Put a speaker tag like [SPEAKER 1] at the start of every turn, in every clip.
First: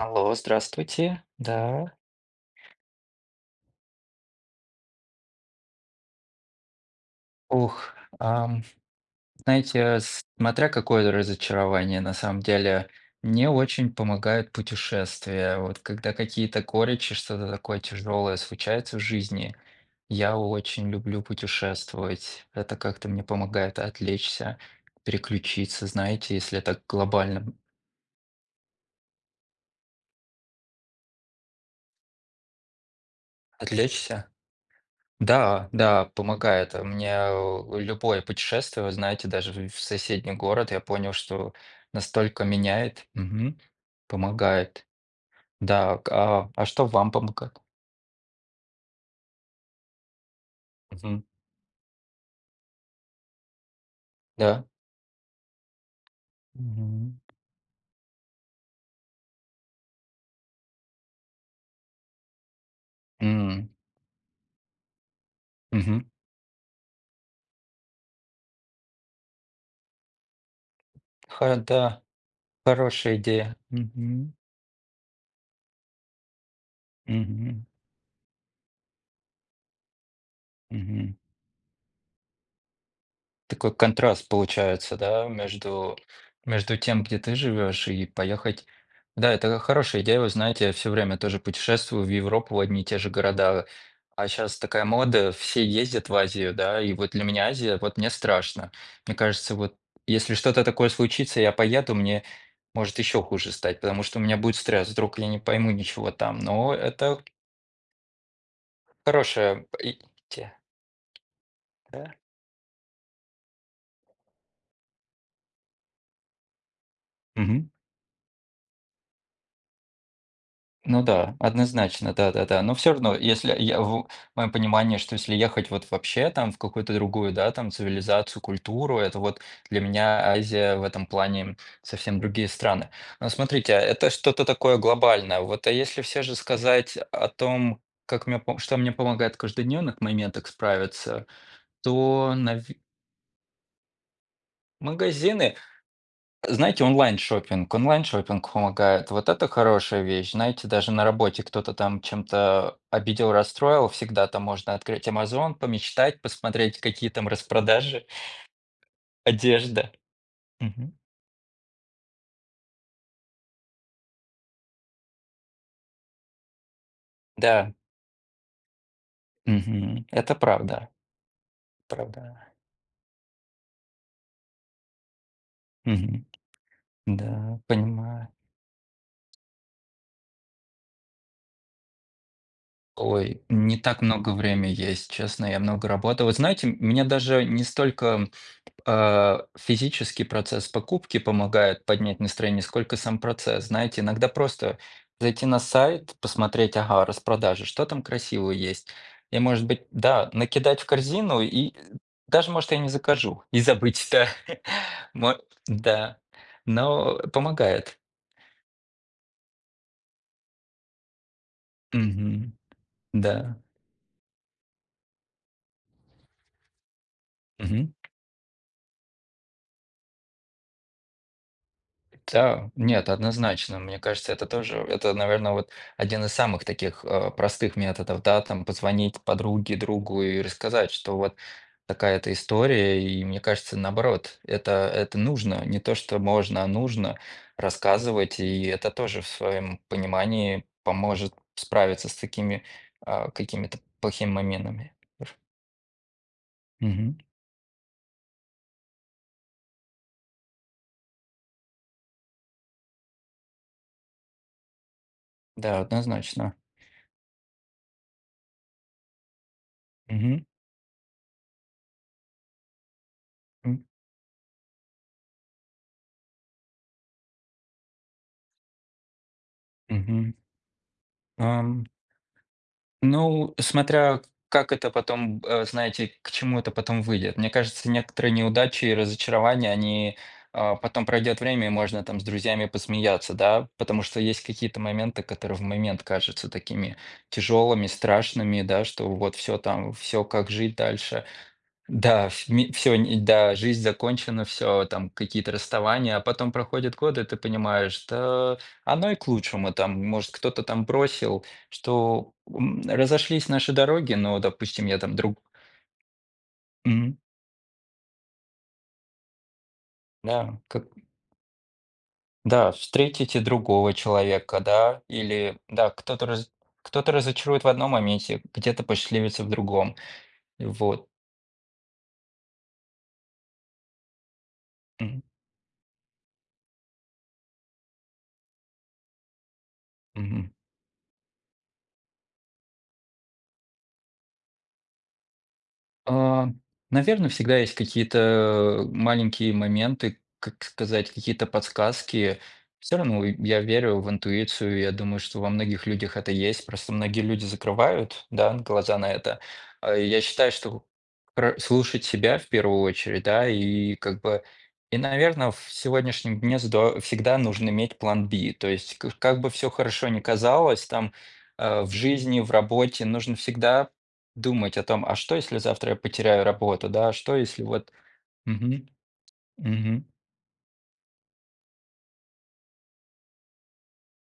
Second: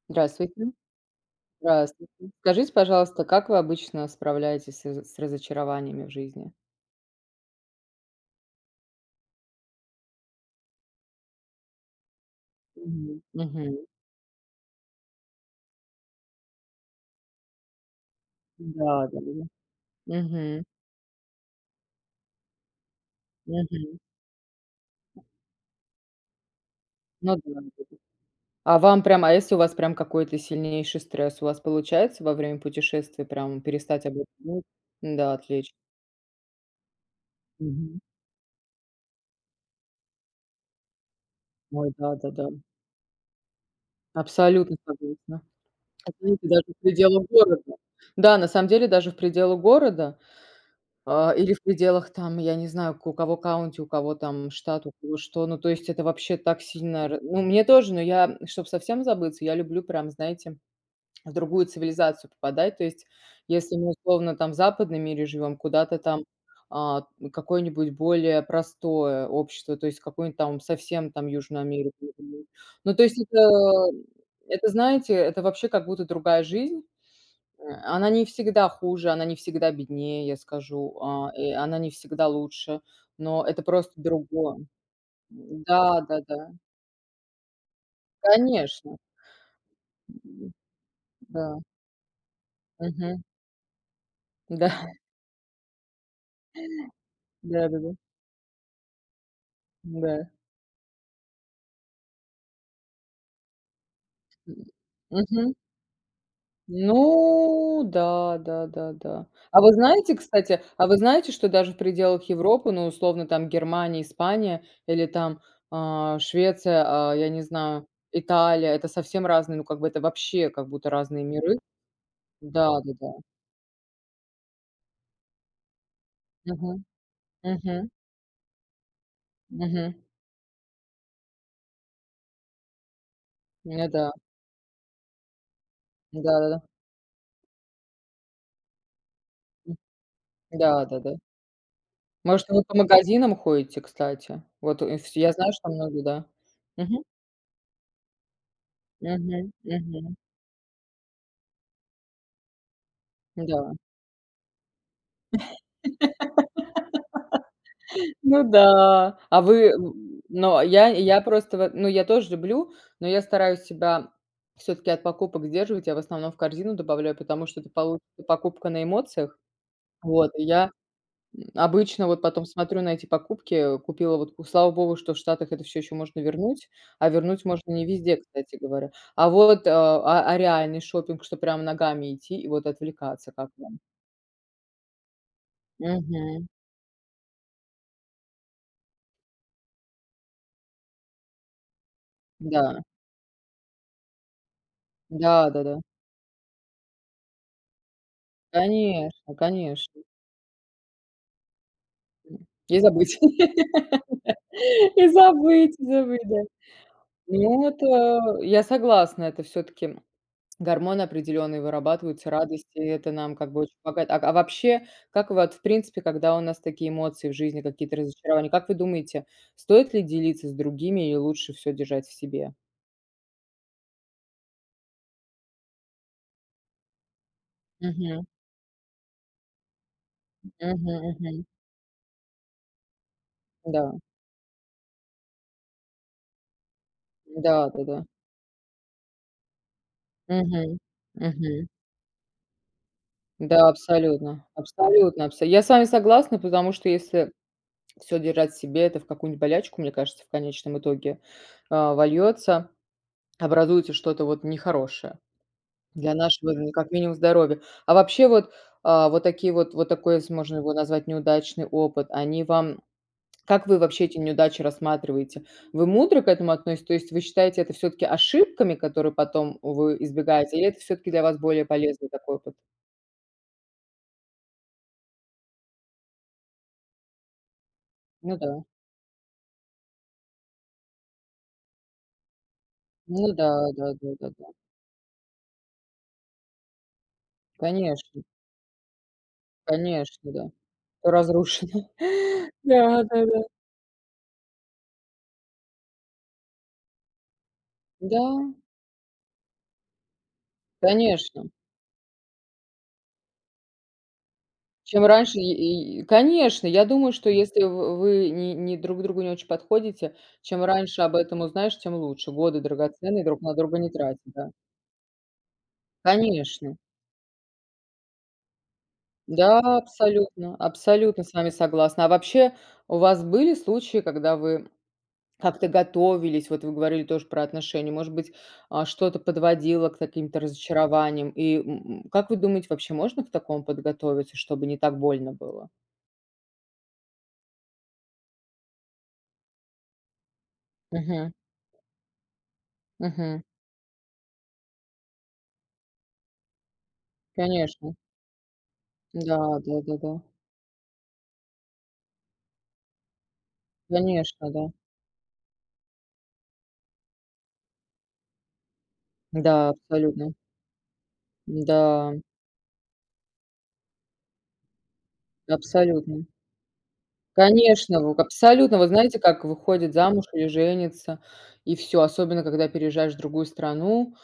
[SPEAKER 1] Алло,
[SPEAKER 2] Здравствуйте.
[SPEAKER 1] здравствуйте, да.
[SPEAKER 2] Здравствуйте. Скажите, пожалуйста, как вы обычно справляетесь сы зы с разочарованиями в жизни?
[SPEAKER 1] Ух, ам, знаете, смотря какое разочарование, на самом деле.
[SPEAKER 2] Мгм.
[SPEAKER 1] Мне
[SPEAKER 2] Мгм.
[SPEAKER 1] очень помогают путешествия, вот когда какие-то горечи, что-то такое тяжелое случается в
[SPEAKER 2] Да-да-да.
[SPEAKER 1] жизни. Я
[SPEAKER 2] Мгм.
[SPEAKER 1] очень люблю путешествовать, это как-то мне помогает
[SPEAKER 2] Мгм.
[SPEAKER 1] отвлечься, переключиться, знаете, если это
[SPEAKER 2] Ну
[SPEAKER 1] глобально, м
[SPEAKER 2] да. [unintelligible] А вам прям, а если у вас прям какой-то сильнейший стресс, у вас получается во время путешествий прям перестать об этом
[SPEAKER 1] Отвлечься?
[SPEAKER 2] думать? Н-да,
[SPEAKER 1] Да,
[SPEAKER 2] отлеч
[SPEAKER 1] да, помогает. А у меня у
[SPEAKER 2] Мгм.
[SPEAKER 1] любое путешествие, вы знаете, даже вю в соседний город, я понял, что
[SPEAKER 2] Ой,
[SPEAKER 1] настолько
[SPEAKER 2] да-да-да.
[SPEAKER 1] меняет, мгм,
[SPEAKER 2] Абсолютно
[SPEAKER 1] помогает.
[SPEAKER 2] согласна.
[SPEAKER 1] Да к
[SPEAKER 2] Оцените,
[SPEAKER 1] а,
[SPEAKER 2] даже
[SPEAKER 1] а
[SPEAKER 2] в
[SPEAKER 1] что вам
[SPEAKER 2] пределах
[SPEAKER 1] помогает?
[SPEAKER 2] города. Да, на самом деле даже в пределах города,
[SPEAKER 1] Мгм.
[SPEAKER 2] а, или в пределах там, я не знаю, к у кого county, у кого там
[SPEAKER 1] Да.
[SPEAKER 2] штат, у кого что. Ну, то есть это вообще так сильно
[SPEAKER 1] Мгм.
[SPEAKER 2] ра ну, мне тоже, но я, м, чтоб совсем забыться, я люблю прям, знаете, в другую цивилизацию попадать. То есть,
[SPEAKER 1] М.
[SPEAKER 2] если мы, условно, там в западном мире живём, куда-то
[SPEAKER 1] Мгм.
[SPEAKER 2] там, а какое-нибудь более простое общество, то есть, какую-нибудь там совсем там
[SPEAKER 1] Ха
[SPEAKER 2] Южную Америку.
[SPEAKER 1] да,
[SPEAKER 2] [unintelligible] Ну, то
[SPEAKER 1] хорошая
[SPEAKER 2] есть, это,
[SPEAKER 1] идея.
[SPEAKER 2] м,
[SPEAKER 1] Мгм.
[SPEAKER 2] это знаете, это вообще как будто другая жизнь. Э,
[SPEAKER 1] Мгм.
[SPEAKER 2] она не всегда хуже, она не всегда беднее, я скажу,
[SPEAKER 1] Мгм.
[SPEAKER 2] а, э, она не всегда лучше, но это
[SPEAKER 1] Такой
[SPEAKER 2] просто
[SPEAKER 1] контраст
[SPEAKER 2] другое.
[SPEAKER 1] получается, да,
[SPEAKER 2] М,
[SPEAKER 1] между
[SPEAKER 2] да-да-да.
[SPEAKER 1] между тем, где ты живёшь и поехать.
[SPEAKER 2] Конечно.
[SPEAKER 1] Да, это хорошая идея, вы
[SPEAKER 2] М,
[SPEAKER 1] знаете, я всё время тоже
[SPEAKER 2] да.
[SPEAKER 1] путешествую в Европу, в одни и те же
[SPEAKER 2] Мгм.
[SPEAKER 1] города. А щас такая
[SPEAKER 2] Да.
[SPEAKER 1] мода, все ездят в Азию, да и вот для меня Азия,
[SPEAKER 2] Да-да-да.
[SPEAKER 1] вот мне страшно. Мне кажется, вот
[SPEAKER 2] Да.
[SPEAKER 1] если что-то такое случится, я поеду, мне может ещё хуже стать, потому что у меня
[SPEAKER 2] М,
[SPEAKER 1] будет стресс, вдруг я не
[SPEAKER 2] мгм.
[SPEAKER 1] пойму ничего там. Но это
[SPEAKER 2] Ну да, да-да-да. А
[SPEAKER 1] хорошая
[SPEAKER 2] вот
[SPEAKER 1] и п
[SPEAKER 2] знаете,
[SPEAKER 1] те
[SPEAKER 2] кстати, а вы знаете, что даже в
[SPEAKER 1] да.
[SPEAKER 2] пределах Европы, ну, условно, там Германия, Испания или там, а, Швеция, а, я не
[SPEAKER 1] Мгм.
[SPEAKER 2] знаю, Италия- это совсем разные, ну, как бы это вообще как будто
[SPEAKER 1] Ну
[SPEAKER 2] разные
[SPEAKER 1] да,
[SPEAKER 2] миры.
[SPEAKER 1] однозначно. Да-да-да. Но всё
[SPEAKER 2] Да-да-да.
[SPEAKER 1] равно, если я ву в моем понимании, что если ехать вот вообще там в
[SPEAKER 2] Мгм.
[SPEAKER 1] какую-то другую, да, там
[SPEAKER 2] Мгм.
[SPEAKER 1] цивилизацию, культуру, это вот для
[SPEAKER 2] Мгм.
[SPEAKER 1] меня Азия в этом плане, м, совсем другие страны. Ну смотрите,
[SPEAKER 2] М,
[SPEAKER 1] а,
[SPEAKER 2] ня
[SPEAKER 1] это
[SPEAKER 2] да.
[SPEAKER 1] что-то такое глобальное. Вот, а если всё же
[SPEAKER 2] Да-да-да.
[SPEAKER 1] сказать о том, как мне пом что мне помогает в
[SPEAKER 2] М.
[SPEAKER 1] каждодневных моментах
[SPEAKER 2] Да-да-да.
[SPEAKER 1] справиться, то
[SPEAKER 2] Может, вы и по
[SPEAKER 1] нави
[SPEAKER 2] магазинам ходите, кстати? Вот, э, вс я знаю,
[SPEAKER 1] Магазины,
[SPEAKER 2] что многие, да.
[SPEAKER 1] знаете,
[SPEAKER 2] Мгм.
[SPEAKER 1] онлайн-шоппинг. Онлайн-шоппинг помогает. Вот это
[SPEAKER 2] Мгм.
[SPEAKER 1] хорошая
[SPEAKER 2] Мгм.
[SPEAKER 1] вещь. Знаете, даже на работе кто-то там чем-то обидел,
[SPEAKER 2] М-да.
[SPEAKER 1] расстроил, всегда там можно открыть "Амазон", помечтать, посмотреть, какие там распродажи.
[SPEAKER 2] Ну да. А вы
[SPEAKER 1] Одежда.
[SPEAKER 2] ну, а, я
[SPEAKER 1] Мгм.
[SPEAKER 2] я просто вот ну, я тоже люблю, но я стараюсь себя всё-таки от покупок сдерживать. Я в основном в корзину добавляю, потому что это
[SPEAKER 1] Да.
[SPEAKER 2] получится покупка на эмоциях.
[SPEAKER 1] Мгм.
[SPEAKER 2] Вот,
[SPEAKER 1] Это
[SPEAKER 2] и я,
[SPEAKER 1] правда.
[SPEAKER 2] м, обычно вот
[SPEAKER 1] Правда.
[SPEAKER 2] потом смотрю на эти покупки, э, купила вот, ку слава богу, что в Штатах это всё ещё можно
[SPEAKER 1] Мгм.
[SPEAKER 2] вернуть, а вернуть
[SPEAKER 1] Н-да,
[SPEAKER 2] можно не везде,
[SPEAKER 1] понимаю.
[SPEAKER 2] кстати говоря. А вот, а а реальный шопинг, что прям ногами идти и вот отвлекаться
[SPEAKER 1] Ой,
[SPEAKER 2] как
[SPEAKER 1] не
[SPEAKER 2] вам?
[SPEAKER 1] так много время есть, честно. Я много работал, вы
[SPEAKER 2] Мгм.
[SPEAKER 1] знаете, м, мне даже не столько, м, а, физический процесс покупки помогает поднять настроение,
[SPEAKER 2] Да.
[SPEAKER 1] сколько сам процесс. Знаете, иногда просто зайти на
[SPEAKER 2] Да-да-да.
[SPEAKER 1] сайт, посмотреть, ага, распродажа, что там красивого есть.
[SPEAKER 2] Конечно
[SPEAKER 1] И, может быть,
[SPEAKER 2] конечно.
[SPEAKER 1] да, накидать в корзину и, э,
[SPEAKER 2] М,
[SPEAKER 1] даже может
[SPEAKER 2] и
[SPEAKER 1] я не
[SPEAKER 2] забыть,
[SPEAKER 1] закажу, и забыть всё.
[SPEAKER 2] и
[SPEAKER 1] Мо
[SPEAKER 2] забыть,
[SPEAKER 1] да,
[SPEAKER 2] забыть, да.
[SPEAKER 1] но
[SPEAKER 2] Ну
[SPEAKER 1] помогает.
[SPEAKER 2] это я согласна, это всё-таки, м, гормоны определённые вырабатываются
[SPEAKER 1] Мгм.
[SPEAKER 2] радости, это нам как
[SPEAKER 1] Да.
[SPEAKER 2] бы очень помогает. Ак а вообще, как вот в принципе, когда у нас такие эмоции в жизни,
[SPEAKER 1] Мгм.
[SPEAKER 2] какие-то разочарования, как вы думаете, стоит ли делиться с другими, и лучше всё держать в себе?
[SPEAKER 1] Та нет, однозначно, мне кажется, это тоже, это, наверно, вот один из самых таких, э, простых методов,
[SPEAKER 2] Мгм.
[SPEAKER 1] да там позвонить подруге, другу и
[SPEAKER 2] Мгм.
[SPEAKER 1] рассказать, что вот
[SPEAKER 2] Мгм.
[SPEAKER 1] такая-то история. И мне кажется,
[SPEAKER 2] Да.
[SPEAKER 1] наоборот, это это нужно, не то, что можно, а нужно
[SPEAKER 2] Да-да-да.
[SPEAKER 1] рассказывать, и это тоже в своём понимании
[SPEAKER 2] Мгм.
[SPEAKER 1] поможет
[SPEAKER 2] Мгм.
[SPEAKER 1] справиться с такими, а,
[SPEAKER 2] Да,
[SPEAKER 1] какими-то плохими
[SPEAKER 2] абсолютно
[SPEAKER 1] моментами
[SPEAKER 2] абсолютно
[SPEAKER 1] аф
[SPEAKER 2] абса Я с вами согласна, потому что
[SPEAKER 1] Мгм.
[SPEAKER 2] если всё держать в себе, это в какую-нибудь болячку, мне кажется, в конечном итоге, а, вольётся, образуется что-то вот нехорошее
[SPEAKER 1] Да,
[SPEAKER 2] для нашего,
[SPEAKER 1] однозначно.
[SPEAKER 2] э, как минимум здоровья. А вообще вот, а, вот такие вот, вот такой, ес
[SPEAKER 1] Мгм.
[SPEAKER 2] можно его назвать, неудачный опыт, они вам, как вы
[SPEAKER 1] М.
[SPEAKER 2] вообще эти неудачи рассматриваете? Вы мудро к этому относь То есть вы считаете это всё-таки ошибками, которые потом, э, вы
[SPEAKER 1] Мгм.
[SPEAKER 2] избегаете, или это всё-таки для вас более
[SPEAKER 1] Ам
[SPEAKER 2] полезный такой опыт?
[SPEAKER 1] Ну, э, смотря как это потом, э, знаете к чему это потом выйдет. Мне кажется, некоторые
[SPEAKER 2] Ну да.
[SPEAKER 1] неудачи и разочарования, они, а, потом пройдёт время, и можно там с друзьями
[SPEAKER 2] Ну
[SPEAKER 1] посмеяться,
[SPEAKER 2] да.
[SPEAKER 1] да?
[SPEAKER 2] Да
[SPEAKER 1] Потому
[SPEAKER 2] да
[SPEAKER 1] что
[SPEAKER 2] да
[SPEAKER 1] есть
[SPEAKER 2] да.
[SPEAKER 1] какие-то моменты, которые в момент кажутся такими тяжелыми,
[SPEAKER 2] Конечно.
[SPEAKER 1] страшными, да что вот всё, там всё
[SPEAKER 2] Конечно,
[SPEAKER 1] как
[SPEAKER 2] да.
[SPEAKER 1] жить дальше?
[SPEAKER 2] Разрушено.
[SPEAKER 1] Да, в ми всё ни
[SPEAKER 2] Да-да-да.
[SPEAKER 1] да, жизнь закончена, всё там какие-то расставания, а потом проходят годы, и ты понимаешь,
[SPEAKER 2] Да.
[SPEAKER 1] что оно и к лучшему. Там, может, кто-то там бросил,
[SPEAKER 2] Конечно.
[SPEAKER 1] что, м, разошлись наши дороги, но, допустим, я
[SPEAKER 2] Чем
[SPEAKER 1] там
[SPEAKER 2] раньше
[SPEAKER 1] друг
[SPEAKER 2] е и и конечно, я думаю,
[SPEAKER 1] Мгм.
[SPEAKER 2] что если в вы ни не друг другу не очень подходите,
[SPEAKER 1] Да, м,
[SPEAKER 2] чем
[SPEAKER 1] как
[SPEAKER 2] раньше об этом узнаешь, тем лучше. Годы
[SPEAKER 1] Да,
[SPEAKER 2] драгоценные друг
[SPEAKER 1] встретите
[SPEAKER 2] на друга не
[SPEAKER 1] другого
[SPEAKER 2] тратить, да.
[SPEAKER 1] человека, да, или, да, кто-то разо
[SPEAKER 2] Конечно.
[SPEAKER 1] кто-то разочарует в одном моменте, где-то посчастливится в
[SPEAKER 2] Да,
[SPEAKER 1] другом.
[SPEAKER 2] абсолютно
[SPEAKER 1] Вот
[SPEAKER 2] абсолютно с вами согласна. А вообще, у вас были случаи, когда вы
[SPEAKER 1] Мгм.
[SPEAKER 2] как-то готовились? Вот вы говорили тоже про отношения. Может быть, а, что-то подводило к каким-то
[SPEAKER 1] Мгм.
[SPEAKER 2] разочарованиям? И м м, как вы думаете, вообще можно к такому подготовиться, чтобы не так больно было?
[SPEAKER 1] Ам, наверно, всегда есть какие-то, а, маленькие моменты, как сказать,
[SPEAKER 2] Мгм.
[SPEAKER 1] какие-то подсказки. Всё равно, и
[SPEAKER 2] Мгм.
[SPEAKER 1] я верю в интуицию, я думаю, что во многих людях это есть, просто многие люди
[SPEAKER 2] Конечно.
[SPEAKER 1] закрывают, да, глаза на
[SPEAKER 2] Да
[SPEAKER 1] это.
[SPEAKER 2] да
[SPEAKER 1] А
[SPEAKER 2] да да.
[SPEAKER 1] я считаю, что про слушать себя в 1 очередь, да, и как бы
[SPEAKER 2] Конечно, да.
[SPEAKER 1] и наверно, ф в сегодняшнем дне здо всегда нужно иметь план B. То есть в ка как бы всё
[SPEAKER 2] Да,
[SPEAKER 1] хорошо ни
[SPEAKER 2] абсолютно.
[SPEAKER 1] казалось там,
[SPEAKER 2] Н
[SPEAKER 1] а, в
[SPEAKER 2] да
[SPEAKER 1] жизни, в работе, нужно всегда думать о том, а что, если завтра я
[SPEAKER 2] Абсолютно.
[SPEAKER 1] потеряю работу? Да, а что если вот
[SPEAKER 2] Конечно, ву абсолютно.
[SPEAKER 1] мгм
[SPEAKER 2] Вот знаете, как выходит
[SPEAKER 1] мгм.
[SPEAKER 2] замуж, или женится, и всё, особенно когда переезжаешь в другую страну,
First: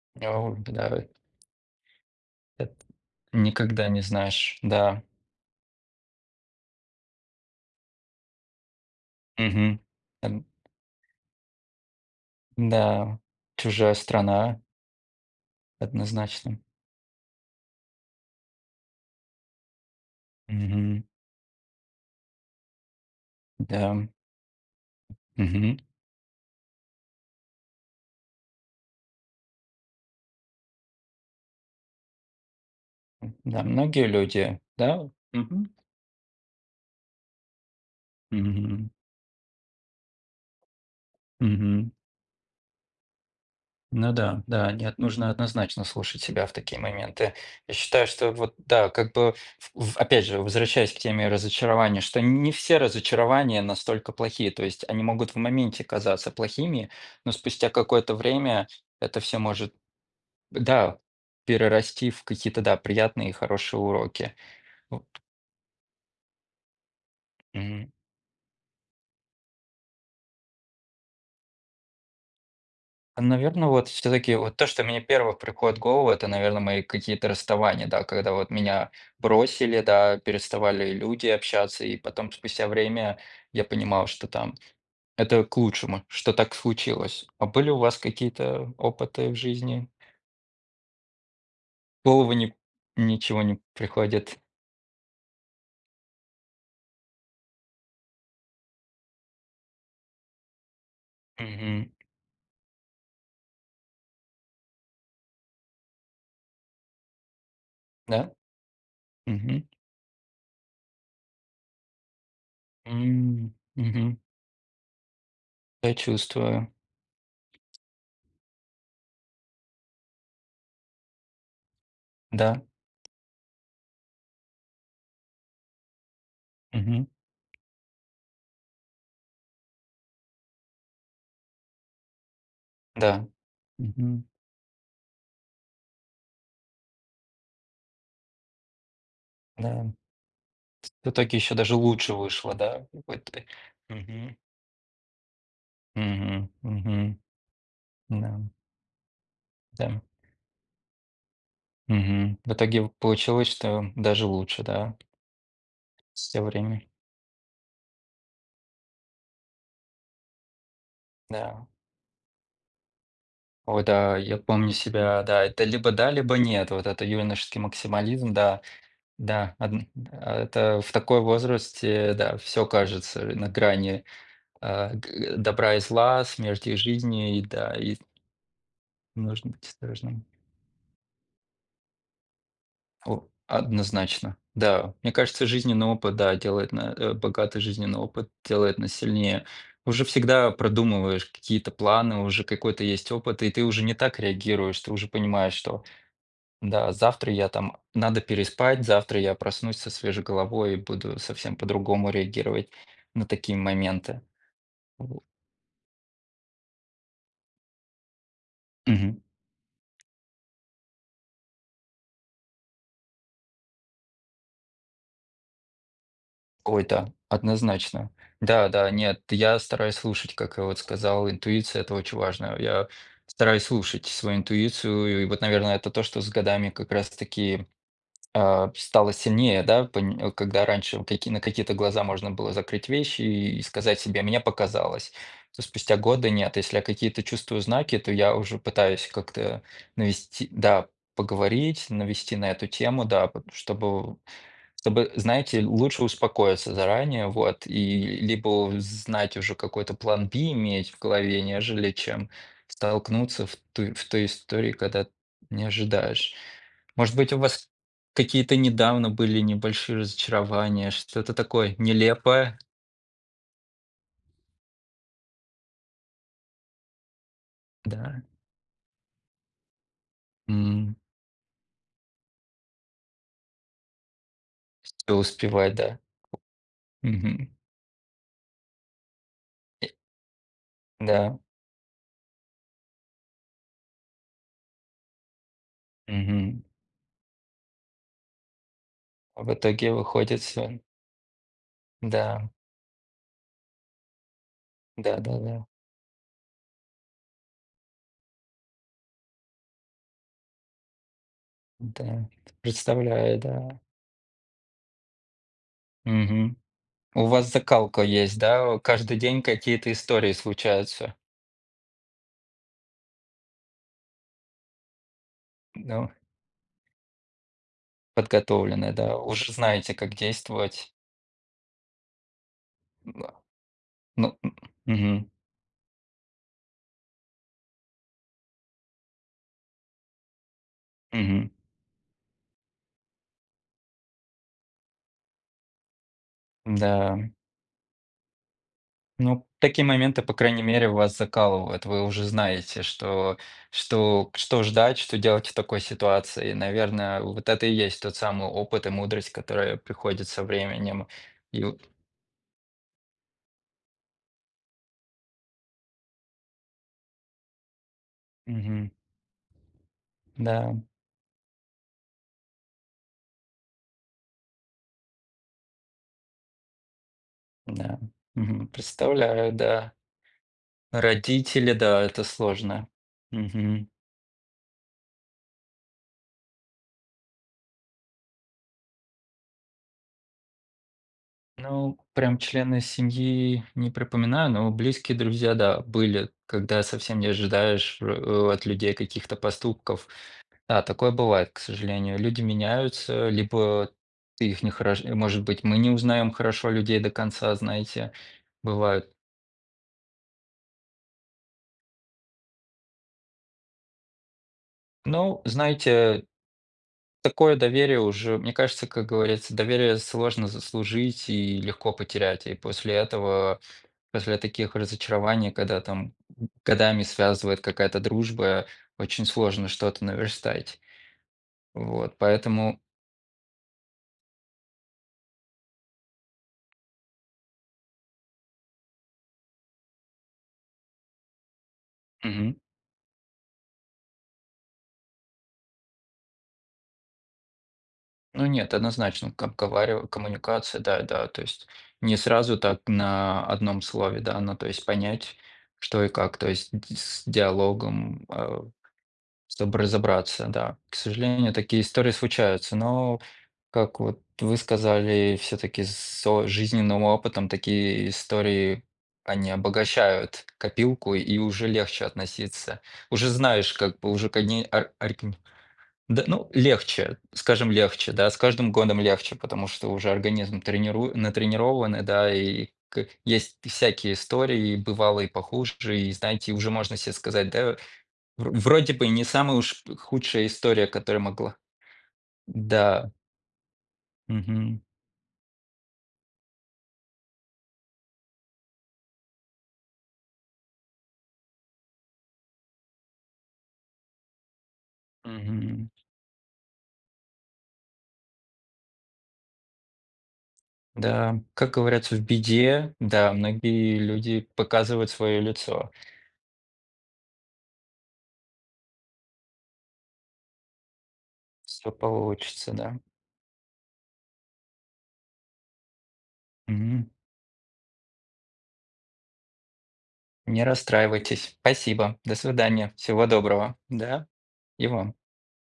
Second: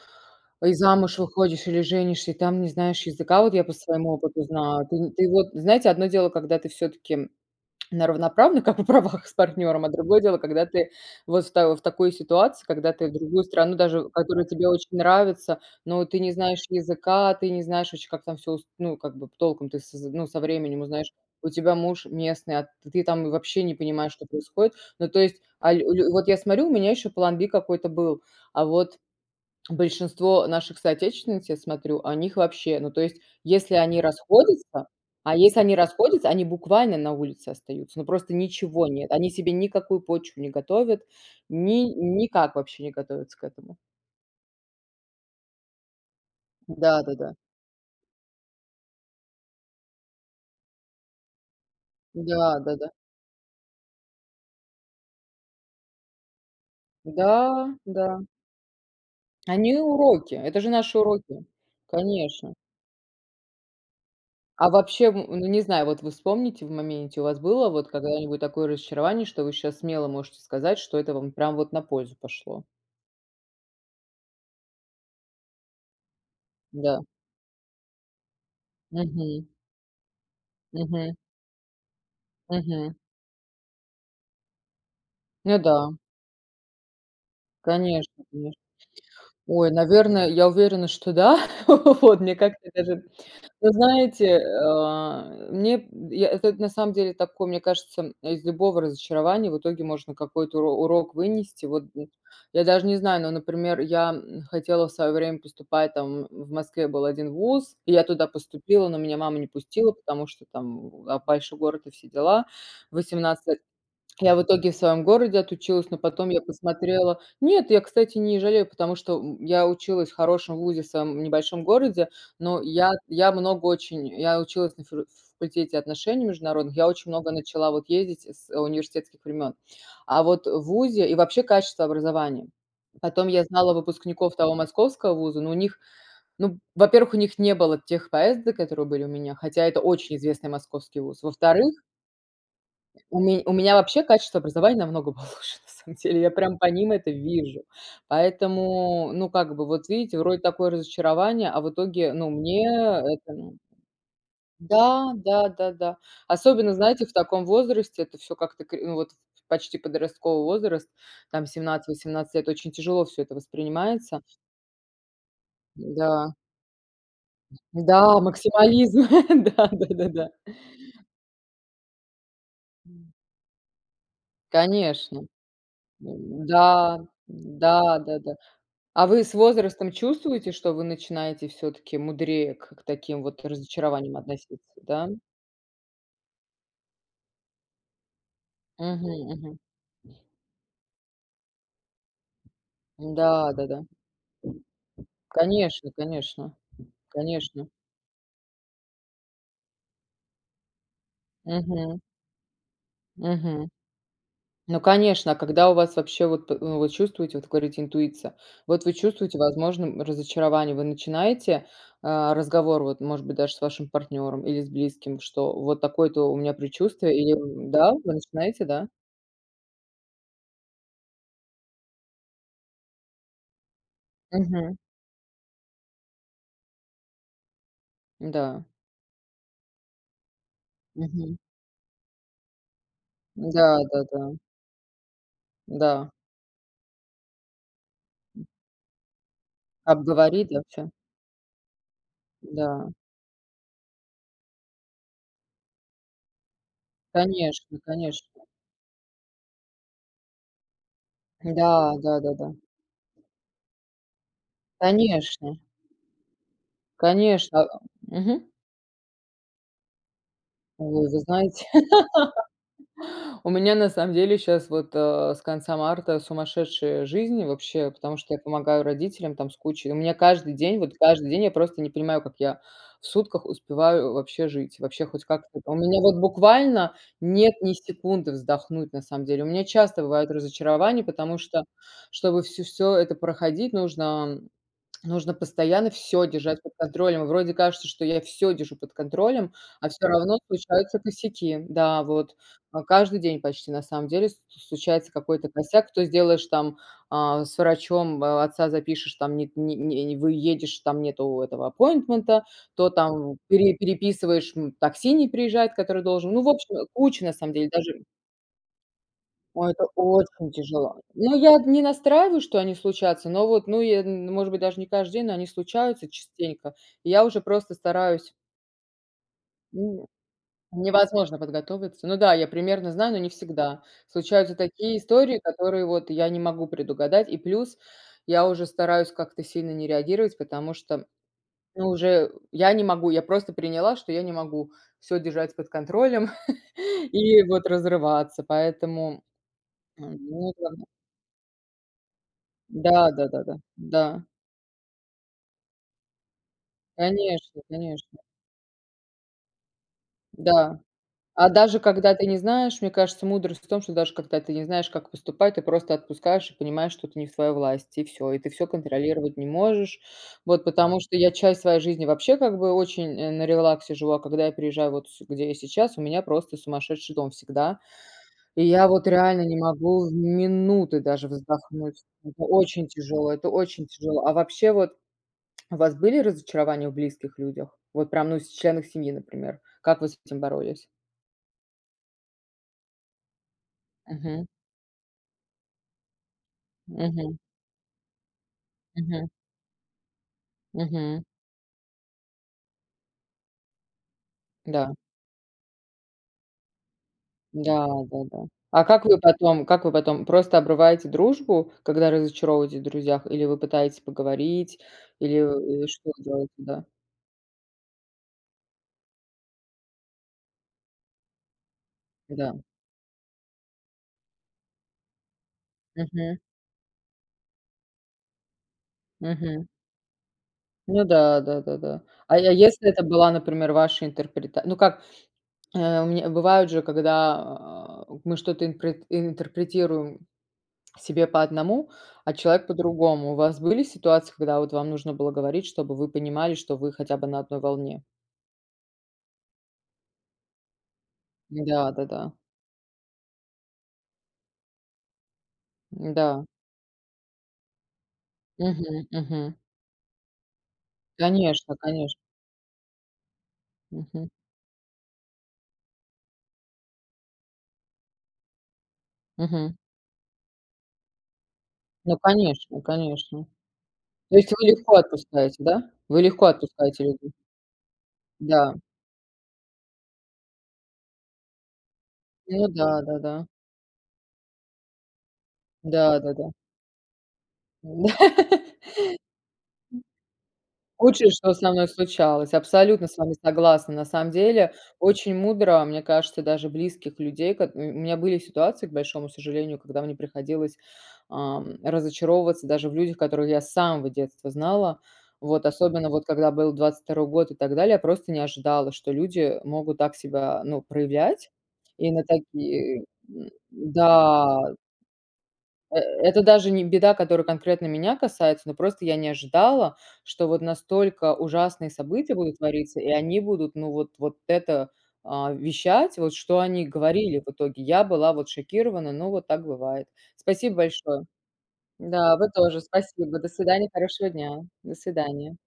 [SPEAKER 2] и
[SPEAKER 1] [unintelligible]
[SPEAKER 2] замуж выходишь, или женишься, и там не
[SPEAKER 1] Эт
[SPEAKER 2] знаешь языка. Вот я по
[SPEAKER 1] никогда не
[SPEAKER 2] своему опыту
[SPEAKER 1] знаешь,
[SPEAKER 2] знаю. Ты
[SPEAKER 1] да.
[SPEAKER 2] нь ты вот, знаете, одно дело, когда ты всё-таки, м, на равноправных, как бы правах с
[SPEAKER 1] Мгм.
[SPEAKER 2] партнёром, а другое дело,
[SPEAKER 1] Эм
[SPEAKER 2] когда ты вот в та в такой ситуации, когда ты в
[SPEAKER 1] Н-да,
[SPEAKER 2] другую страну
[SPEAKER 1] чужая
[SPEAKER 2] даже, которая
[SPEAKER 1] страна.
[SPEAKER 2] тебе очень нравится, но ты не
[SPEAKER 1] Однозначно.
[SPEAKER 2] знаешь языка, ты не знаешь ваще, как там всё ус ну, как бы п толком ты с з ну, со временем
[SPEAKER 1] Мгм.
[SPEAKER 2] узнаешь. У тебя муж местный, а ты там вообще не
[SPEAKER 1] Да, м
[SPEAKER 2] понимаешь, что происходит. Ну, то есть, а,
[SPEAKER 1] Мгм.
[SPEAKER 2] ль лю вот я сморю, у меня ещё план B какой-то был, а вот большинство наших, соотечественниц, я смотрю, о них вообще, ну, то есть,
[SPEAKER 1] М, да,
[SPEAKER 2] если они
[SPEAKER 1] многие люди,
[SPEAKER 2] расходятся,
[SPEAKER 1] да?
[SPEAKER 2] а, если
[SPEAKER 1] Мгм.
[SPEAKER 2] они расходятся, они буквально на улице остаются, но просто ничего
[SPEAKER 1] Мгм.
[SPEAKER 2] нет. Они себе никакую почву не готовят, ни
[SPEAKER 1] Мгм.
[SPEAKER 2] никак вообще не готовятся к этому.
[SPEAKER 1] Ну да, да. Нет, нужно однозначно слушать себя в такие
[SPEAKER 2] Да-да-да.
[SPEAKER 1] моменты. Я считаю, что, вот да как бы ф в опять же, возвращаясь к теме разочарования, что нь не все
[SPEAKER 2] Да-да-да.
[SPEAKER 1] разочарования настолько плохие. То есть они могут в моменте казаться плохими, но спустя
[SPEAKER 2] Да,
[SPEAKER 1] какое-то
[SPEAKER 2] да.
[SPEAKER 1] время это всё может
[SPEAKER 2] Они уроки, это
[SPEAKER 1] б
[SPEAKER 2] же наши
[SPEAKER 1] да,
[SPEAKER 2] уроки,
[SPEAKER 1] перерасти в
[SPEAKER 2] конечно.
[SPEAKER 1] какие-то да приятные и хорошие уроки,
[SPEAKER 2] А
[SPEAKER 1] вот.
[SPEAKER 2] вообще, м, ну не знаю, вот вы вспомните в моменте, у вас было
[SPEAKER 1] Мгм.
[SPEAKER 2] вот когда-нибудь такое разочарование, что вы щас смело можете сказать, что это вам прям вот на пользу пошло?
[SPEAKER 1] А, наверно, вот всё-таки вот то, что мне первых приходит в голову, это наверно мои
[SPEAKER 2] Да.
[SPEAKER 1] какие-то расставания, да, когда вот меня
[SPEAKER 2] Мгм.
[SPEAKER 1] бросили, да, переставали
[SPEAKER 2] Мгм.
[SPEAKER 1] люди общаться, и потом, спустя
[SPEAKER 2] Мгм.
[SPEAKER 1] время, я понимал, что там это к
[SPEAKER 2] Ну да.
[SPEAKER 1] лучшему, что так случилось. А были у вас
[SPEAKER 2] Конечно конечно.
[SPEAKER 1] какие-то опыты в
[SPEAKER 2] Ой,
[SPEAKER 1] жизни?
[SPEAKER 2] наверно, я уверена, что да. Вот.
[SPEAKER 1] Голову
[SPEAKER 2] Мне
[SPEAKER 1] ни
[SPEAKER 2] как-то даже
[SPEAKER 1] ничего не
[SPEAKER 2] вот знаете,
[SPEAKER 1] приходит?
[SPEAKER 2] э, а, мне б я этот на самом деле такой, мне кажется, м, а, из любого разочарования в итоге можно какой-то уро урок вынести.
[SPEAKER 1] Мгм.
[SPEAKER 2] Вот д я даже не знаю, но, например, я, м, хотела в свое время поступать там в Москве был один ВУЗ, и я туда
[SPEAKER 1] Да?
[SPEAKER 2] поступила, но меня мама не
[SPEAKER 1] Мгм.
[SPEAKER 2] пустила, потому что там в а, большой город, и все дела. В
[SPEAKER 1] М.
[SPEAKER 2] 18
[SPEAKER 1] Мгм.
[SPEAKER 2] я в итоге в своем городе отучилась,
[SPEAKER 1] Я
[SPEAKER 2] но потом я
[SPEAKER 1] чувствую.
[SPEAKER 2] посмотрела нет, я, кстати, не жалею, потому что, м, я училась в хорошем вузе в своем небольшом городе, но
[SPEAKER 1] Да.
[SPEAKER 2] и я я много очень я училась на фило ф факультете отношений международных, я
[SPEAKER 1] Мгм.
[SPEAKER 2] очень много начала вот ездить, э, с, э, университетских времен, а вот, э, вузе и вообще качество образования.
[SPEAKER 1] Да.
[SPEAKER 2] Потом я знала
[SPEAKER 1] Мгм.
[SPEAKER 2] выпускников того московского вуза, ну у них ну, во-первых, у них не было тех поездок, которые были у меня, хотя это
[SPEAKER 1] Да,
[SPEAKER 2] очень известный
[SPEAKER 1] вс
[SPEAKER 2] московский
[SPEAKER 1] в
[SPEAKER 2] вуз.
[SPEAKER 1] итоге ещё даже
[SPEAKER 2] Во-вторых
[SPEAKER 1] лучше вышло, да? И
[SPEAKER 2] у
[SPEAKER 1] вот
[SPEAKER 2] ме
[SPEAKER 1] т
[SPEAKER 2] меня вообще
[SPEAKER 1] мгм.
[SPEAKER 2] качество образования намного получше на самом деле. Я
[SPEAKER 1] Мгм.
[SPEAKER 2] прям по ним это
[SPEAKER 1] Мгм.
[SPEAKER 2] вижу,
[SPEAKER 1] Да.
[SPEAKER 2] поэтому, ну, как бы вот
[SPEAKER 1] Да.
[SPEAKER 2] видите, вроде такое разочарование, а в итоге ну,
[SPEAKER 1] Мгм. В
[SPEAKER 2] мне
[SPEAKER 1] итоге в
[SPEAKER 2] это
[SPEAKER 1] получилось,
[SPEAKER 2] ну
[SPEAKER 1] что, м, даже лучше, да?
[SPEAKER 2] да, да-да-да.
[SPEAKER 1] Всё
[SPEAKER 2] Особенно,
[SPEAKER 1] время
[SPEAKER 2] знаете, в таком возрасте это всё как-то кри ну, вот ф в почти подростковый возраст, там
[SPEAKER 1] Да.
[SPEAKER 2] 17-18 лет очень тяжело всё это
[SPEAKER 1] О да,
[SPEAKER 2] воспринимается.
[SPEAKER 1] я помню себя. Да, это либо да,
[SPEAKER 2] М-да.
[SPEAKER 1] либо нет. Вот это юношеский
[SPEAKER 2] М-да,
[SPEAKER 1] максимализм, да.
[SPEAKER 2] максимализм,
[SPEAKER 1] Да,
[SPEAKER 2] да
[SPEAKER 1] одн
[SPEAKER 2] да да да.
[SPEAKER 1] а, это в такой возрасте, да, всё
[SPEAKER 2] М
[SPEAKER 1] кажется на грани, а, к
[SPEAKER 2] Конечно.
[SPEAKER 1] э, добра и зла, смерти и
[SPEAKER 2] М-да,
[SPEAKER 1] жизни. И да и с
[SPEAKER 2] м-да, да-да. А вы с
[SPEAKER 1] нужно быть
[SPEAKER 2] возрастом
[SPEAKER 1] осторожным.
[SPEAKER 2] чувствуете, что вы начинаете всё-таки мудрее, к к таким
[SPEAKER 1] О,
[SPEAKER 2] вот разочарованиям
[SPEAKER 1] однозначно.
[SPEAKER 2] относиться,
[SPEAKER 1] Да,
[SPEAKER 2] да?
[SPEAKER 1] мне кажется, жизненный опыт, да, делает на, э, богатый жизненный опыт делает нас
[SPEAKER 2] Мгм,
[SPEAKER 1] сильнее.
[SPEAKER 2] мгм.
[SPEAKER 1] Уже всегда продумываешь какие-то планы, уже какой-то есть опыт, и ты
[SPEAKER 2] М-да-да-да.
[SPEAKER 1] уже не так реагируешь, ты уже понимаешь, что
[SPEAKER 2] Конечно конечно,
[SPEAKER 1] н-да, завтра я
[SPEAKER 2] конечно.
[SPEAKER 1] там надо переспать, завтра я проснусь со свежей головой, и буду совсем
[SPEAKER 2] Мгм.
[SPEAKER 1] по-другому реагировать на такие
[SPEAKER 2] Мгм.
[SPEAKER 1] моменты.
[SPEAKER 2] Ну
[SPEAKER 1] А во
[SPEAKER 2] конечно, а когда у вас вообще, вот, п э, ну вы чувствуете вот говорите интуиция, вот вы
[SPEAKER 1] Мгм.
[SPEAKER 2] чувствуете, возможно, м, разочарование, вы начинаете, а, разговор, вот может быть, даже с вашим партнером, или с близким, что вот такое-то у меня
[SPEAKER 1] Ой, да.
[SPEAKER 2] предчувствие, и, м, да,
[SPEAKER 1] Однозначно.
[SPEAKER 2] вы начинаете,
[SPEAKER 1] Да,
[SPEAKER 2] да?
[SPEAKER 1] да, нет, я стараюсь слушать, как я вот сказал, интуиция- это очень важно. Я стараюсь слушать свою
[SPEAKER 2] Мгм.
[SPEAKER 1] интуицию, и вот, наверно, это то, что с годами как раз таки,
[SPEAKER 2] М-да.
[SPEAKER 1] а, п стало сильнее, да, пынь э, когда раньше каки
[SPEAKER 2] Мгм.
[SPEAKER 1] на какие-то глаза можно было закрыть вещи и сказать себе:
[SPEAKER 2] М-да-да-да.
[SPEAKER 1] "Мне показалось". То спустя
[SPEAKER 2] М-да.
[SPEAKER 1] годы нет, если я какие-то чувствую знаки, то я уже пытаюсь как-то навести,
[SPEAKER 2] Обговорить, да,
[SPEAKER 1] да,
[SPEAKER 2] всё.
[SPEAKER 1] поговорить, навести на эту
[SPEAKER 2] Да.
[SPEAKER 1] тему, да, потому чтобы чтобы знаете, лучше успокоиться заранее вот,
[SPEAKER 2] Конечно
[SPEAKER 1] и
[SPEAKER 2] конечно.
[SPEAKER 1] либо знать уже какой-то план B иметь в голове,
[SPEAKER 2] М-да,
[SPEAKER 1] нежели чем
[SPEAKER 2] да-да-да.
[SPEAKER 1] столкнуться в туй в той истории, когда
[SPEAKER 2] Конечно.
[SPEAKER 1] не ожидаешь. Может быть, у
[SPEAKER 2] Конечно,
[SPEAKER 1] вас
[SPEAKER 2] ам, мгм.
[SPEAKER 1] какие-то недавно были небольшие
[SPEAKER 2] О,
[SPEAKER 1] разочарования,
[SPEAKER 2] вы уже
[SPEAKER 1] что-то
[SPEAKER 2] знаете,
[SPEAKER 1] такое нелепое?
[SPEAKER 2] у меня на самом деле щас вот, а, с конца марта сумасшедшая жизнь, вообще, потому
[SPEAKER 1] Да.
[SPEAKER 2] что я помогаю родителям там с кучей и у меня каждый день, вот
[SPEAKER 1] М.
[SPEAKER 2] каждый день я просто не понимаю, как я в сутках успеваю, э, вообще жить, вообще
[SPEAKER 1] Всё
[SPEAKER 2] хоть как-то. Та
[SPEAKER 1] успевать,
[SPEAKER 2] у
[SPEAKER 1] да?
[SPEAKER 2] меня вот, буквально, нет
[SPEAKER 1] Мгм.
[SPEAKER 2] ни секунды вздохнуть, на самом деле. У меня часто бывает разочарование, потому
[SPEAKER 1] Да.
[SPEAKER 2] что, чтобы всё-всё это проходить, нужно нужно постоянно всё держать
[SPEAKER 1] Мгм.
[SPEAKER 2] под контролем. Вроде кажется, что я всё держу под
[SPEAKER 1] А
[SPEAKER 2] контролем,
[SPEAKER 1] в
[SPEAKER 2] а
[SPEAKER 1] итоге
[SPEAKER 2] всё равно
[SPEAKER 1] выходит всё н
[SPEAKER 2] случаются косяки. Да, вот,
[SPEAKER 1] Да.
[SPEAKER 2] а, каждый день почти, на самом деле, ст случается какой-то
[SPEAKER 1] Да-да-да.
[SPEAKER 2] косяк. То сделаешь там, а, с врачом, м, а, отца запишешь, там нет ни не выедешь, там нету этого
[SPEAKER 1] Да,
[SPEAKER 2] аппойнтмента,
[SPEAKER 1] это
[SPEAKER 2] то там в
[SPEAKER 1] представляю,
[SPEAKER 2] пере
[SPEAKER 1] да.
[SPEAKER 2] переписываешь, м, такси не приезжает, который должен. Ну, в
[SPEAKER 1] Мгм.
[SPEAKER 2] общем, э, куча,
[SPEAKER 1] У
[SPEAKER 2] на
[SPEAKER 1] вас
[SPEAKER 2] самом деле
[SPEAKER 1] закалка
[SPEAKER 2] даже.
[SPEAKER 1] есть, да, о каждый день
[SPEAKER 2] Ой, это
[SPEAKER 1] какие-то истории
[SPEAKER 2] очень тяжело.
[SPEAKER 1] случаются.
[SPEAKER 2] Ну, я д не настраиваю, что они случатся, но вот ну, е н может быть, даже не каждый день, но они случаются
[SPEAKER 1] Ну.
[SPEAKER 2] частенько. И я уже просто стараюсь
[SPEAKER 1] Подготовлены, да? Уже знаете, как действовать.
[SPEAKER 2] невозможно подготовиться. Ну да, я примерно
[SPEAKER 1] Н
[SPEAKER 2] знаю, но не
[SPEAKER 1] а
[SPEAKER 2] всегда.
[SPEAKER 1] ну, м,
[SPEAKER 2] Случаются такие
[SPEAKER 1] мгм.
[SPEAKER 2] истории, которые вот я не могу предугадать, и плюс, я уже стараюсь как-то сильно не реагировать, потому что, м,
[SPEAKER 1] Мгм.
[SPEAKER 2] ну уже, э, я не могу. Я просто приняла, что я не могу всё держать под контролем,
[SPEAKER 1] М-да, м.
[SPEAKER 2] и вот разрываться, поэтому
[SPEAKER 1] Ну, такие моменты, по крайней
[SPEAKER 2] [unintelligible]
[SPEAKER 1] мере, вас закалывают. Вы уже знаете,
[SPEAKER 2] Да да
[SPEAKER 1] что
[SPEAKER 2] да да. Да.
[SPEAKER 1] что к что ждать, что делать в такой ситуации. И наверное, вот
[SPEAKER 2] Конечно
[SPEAKER 1] это и есть тот
[SPEAKER 2] конечно.
[SPEAKER 1] самый опыт и мудрость, которая приходит со
[SPEAKER 2] Да.
[SPEAKER 1] временем
[SPEAKER 2] А
[SPEAKER 1] и в
[SPEAKER 2] даже когда ты не знаешь, мне кажется, мудрость в том, что даже когда ты не знаешь, как поступать, ты просто отпускаешь и понимаешь, что это не в твоей власти, и всё, и ты всё
[SPEAKER 1] Мгм.
[SPEAKER 2] контролировать не можешь. Вот,
[SPEAKER 1] Да.
[SPEAKER 2] потому что я часть своей жизни вообще как бы очень, э, на релаксе живу, а когда я приезжаю, вот сю где я сейчас, у меня просто сумасшедший дом всегда.
[SPEAKER 1] М-да,
[SPEAKER 2] И
[SPEAKER 1] мгм,
[SPEAKER 2] я вот реально
[SPEAKER 1] представляю,
[SPEAKER 2] не
[SPEAKER 1] да.
[SPEAKER 2] могу минуты даже
[SPEAKER 1] Родители, да,
[SPEAKER 2] вздохнуть.
[SPEAKER 1] это
[SPEAKER 2] Это
[SPEAKER 1] сложно.
[SPEAKER 2] очень тяжело, это очень
[SPEAKER 1] Мгм.
[SPEAKER 2] тяжело. А вообще, вот, у вас были разочарования в близких людях? Вот прям, ну, с членах семьи, например? Как вы с этим боролись?
[SPEAKER 1] Ну, прям члены семьи не
[SPEAKER 2] Мгм.
[SPEAKER 1] припоминаю, но близкие друзья, да, были, когда совсем не
[SPEAKER 2] Мгм.
[SPEAKER 1] ожидаешь в э, от людей
[SPEAKER 2] Мгм.
[SPEAKER 1] каких-то поступков. Да, такое
[SPEAKER 2] Мгм.
[SPEAKER 1] бывает, к сожалению. Люди меняются, либо ты их не
[SPEAKER 2] Да.
[SPEAKER 1] хорош и может быть мы не узнаём хорошо людей до конца,
[SPEAKER 2] Да,
[SPEAKER 1] знаете,
[SPEAKER 2] да, да. А как
[SPEAKER 1] бывает.
[SPEAKER 2] вы потом, как вы потом? Просто обрываете дружбу, когда разочаровываетесь в друзьях? Или вы пытаетесь поговорить, или
[SPEAKER 1] Ну
[SPEAKER 2] или что
[SPEAKER 1] знаете
[SPEAKER 2] вы делаете, да?
[SPEAKER 1] такое доверие уже, мне кажется, как говорится, доверие сложно заслужить, и легко потерять. И
[SPEAKER 2] Да.
[SPEAKER 1] после этого, после таких разочарований, когда там,
[SPEAKER 2] Мгм.
[SPEAKER 1] м, годами связывает какая-то дружба, очень
[SPEAKER 2] Мгм.
[SPEAKER 1] сложно что-то наверстать.
[SPEAKER 2] Ну да, да-да-да.
[SPEAKER 1] Вот,
[SPEAKER 2] Ай, а
[SPEAKER 1] поэтому
[SPEAKER 2] если это была, например, ваша интерпрета ну как, э, у мне бывает же, когда у мы что-то импрет интерпретируем себе по одному, а
[SPEAKER 1] Мгм.
[SPEAKER 2] человек по-другому. У вас были ситуации, когда вот вам нужно было говорить, чтобы вы понимали, что вы хотя бы на одной волне?
[SPEAKER 1] Ну нет, однозначно, как говари коммуникация, да-да, то
[SPEAKER 2] М,
[SPEAKER 1] есть не
[SPEAKER 2] да-да-да.
[SPEAKER 1] сразу так на одном слове, да, ну, то есть понять, что и как,
[SPEAKER 2] М-да.
[SPEAKER 1] то есть дь с диалогом, э,
[SPEAKER 2] Мгм мгм.
[SPEAKER 1] чтоб разобраться, да. К сожалению,
[SPEAKER 2] Конечно
[SPEAKER 1] такие истории
[SPEAKER 2] конечно.
[SPEAKER 1] случаются, но как вот
[SPEAKER 2] Мгм.
[SPEAKER 1] вы сказали, всё-таки с о жизненным опытом такие истории они
[SPEAKER 2] Мгм.
[SPEAKER 1] обогащают копилку, и уже легче
[SPEAKER 2] Ну конечно
[SPEAKER 1] относиться. Уже
[SPEAKER 2] конечно.
[SPEAKER 1] знаешь, как бы уже
[SPEAKER 2] То
[SPEAKER 1] к
[SPEAKER 2] есть
[SPEAKER 1] они
[SPEAKER 2] вы
[SPEAKER 1] ар
[SPEAKER 2] легко
[SPEAKER 1] арикин
[SPEAKER 2] отпускаете, да? Вы
[SPEAKER 1] д
[SPEAKER 2] легко
[SPEAKER 1] ну
[SPEAKER 2] отпускаете
[SPEAKER 1] легче,
[SPEAKER 2] людей?
[SPEAKER 1] скажем, легче, да, с каждым
[SPEAKER 2] Да.
[SPEAKER 1] годом легче, потому что уже организм тренируи натренирован и да, и
[SPEAKER 2] Ну
[SPEAKER 1] к
[SPEAKER 2] да-да-да.
[SPEAKER 1] есть пи всякие истории, и бывало и похуже. И знаете,
[SPEAKER 2] Да-да-да.
[SPEAKER 1] уже можно се сказать, да
[SPEAKER 2] М
[SPEAKER 1] вро вроде бы не самая уж п худшая история, которая
[SPEAKER 2] Худшее, что
[SPEAKER 1] могла
[SPEAKER 2] со мной случалось. Абсолютно
[SPEAKER 1] да.
[SPEAKER 2] с вами согласна. На самом деле,
[SPEAKER 1] Мгм.
[SPEAKER 2] очень мудро, мне кажется, даже близких людей кот м, у меня были ситуации, к большому сожалению, когда мне приходилось, ам, разочаровываться даже в людях, которых я с самого детства знала. Вот,
[SPEAKER 1] Мгм.
[SPEAKER 2] особенно вот когда был 22 год и так далее, просто не ожидала, что люди, э, могут так себя ну
[SPEAKER 1] Да, м.
[SPEAKER 2] проявлять.
[SPEAKER 1] Как
[SPEAKER 2] И
[SPEAKER 1] говорятся, в
[SPEAKER 2] на
[SPEAKER 1] беде,
[SPEAKER 2] такие,
[SPEAKER 1] да,
[SPEAKER 2] м,
[SPEAKER 1] многие люди
[SPEAKER 2] м-да.
[SPEAKER 1] показывают своё лицо.
[SPEAKER 2] Э, это даже не беда, которая конкретно меня касается, но просто я не ожидала что вот настолько
[SPEAKER 1] Всё
[SPEAKER 2] ужасные события будут
[SPEAKER 1] получится, да?
[SPEAKER 2] твориться, и они будут ну вот вот это, а, вещать вот что они
[SPEAKER 1] Мгм.
[SPEAKER 2] говорили в итоге. Я была вот шокирована, но вот так бывает.
[SPEAKER 1] Не
[SPEAKER 2] Спасибо большое.
[SPEAKER 1] расстраивайтесь. Спасибо. До
[SPEAKER 2] Да, вы тоже.
[SPEAKER 1] свидания. Всего
[SPEAKER 2] Спасибо. До
[SPEAKER 1] доброго.
[SPEAKER 2] свидания.
[SPEAKER 1] Да,
[SPEAKER 2] Хорошего дня.
[SPEAKER 1] и
[SPEAKER 2] До
[SPEAKER 1] вам.
[SPEAKER 2] свидания.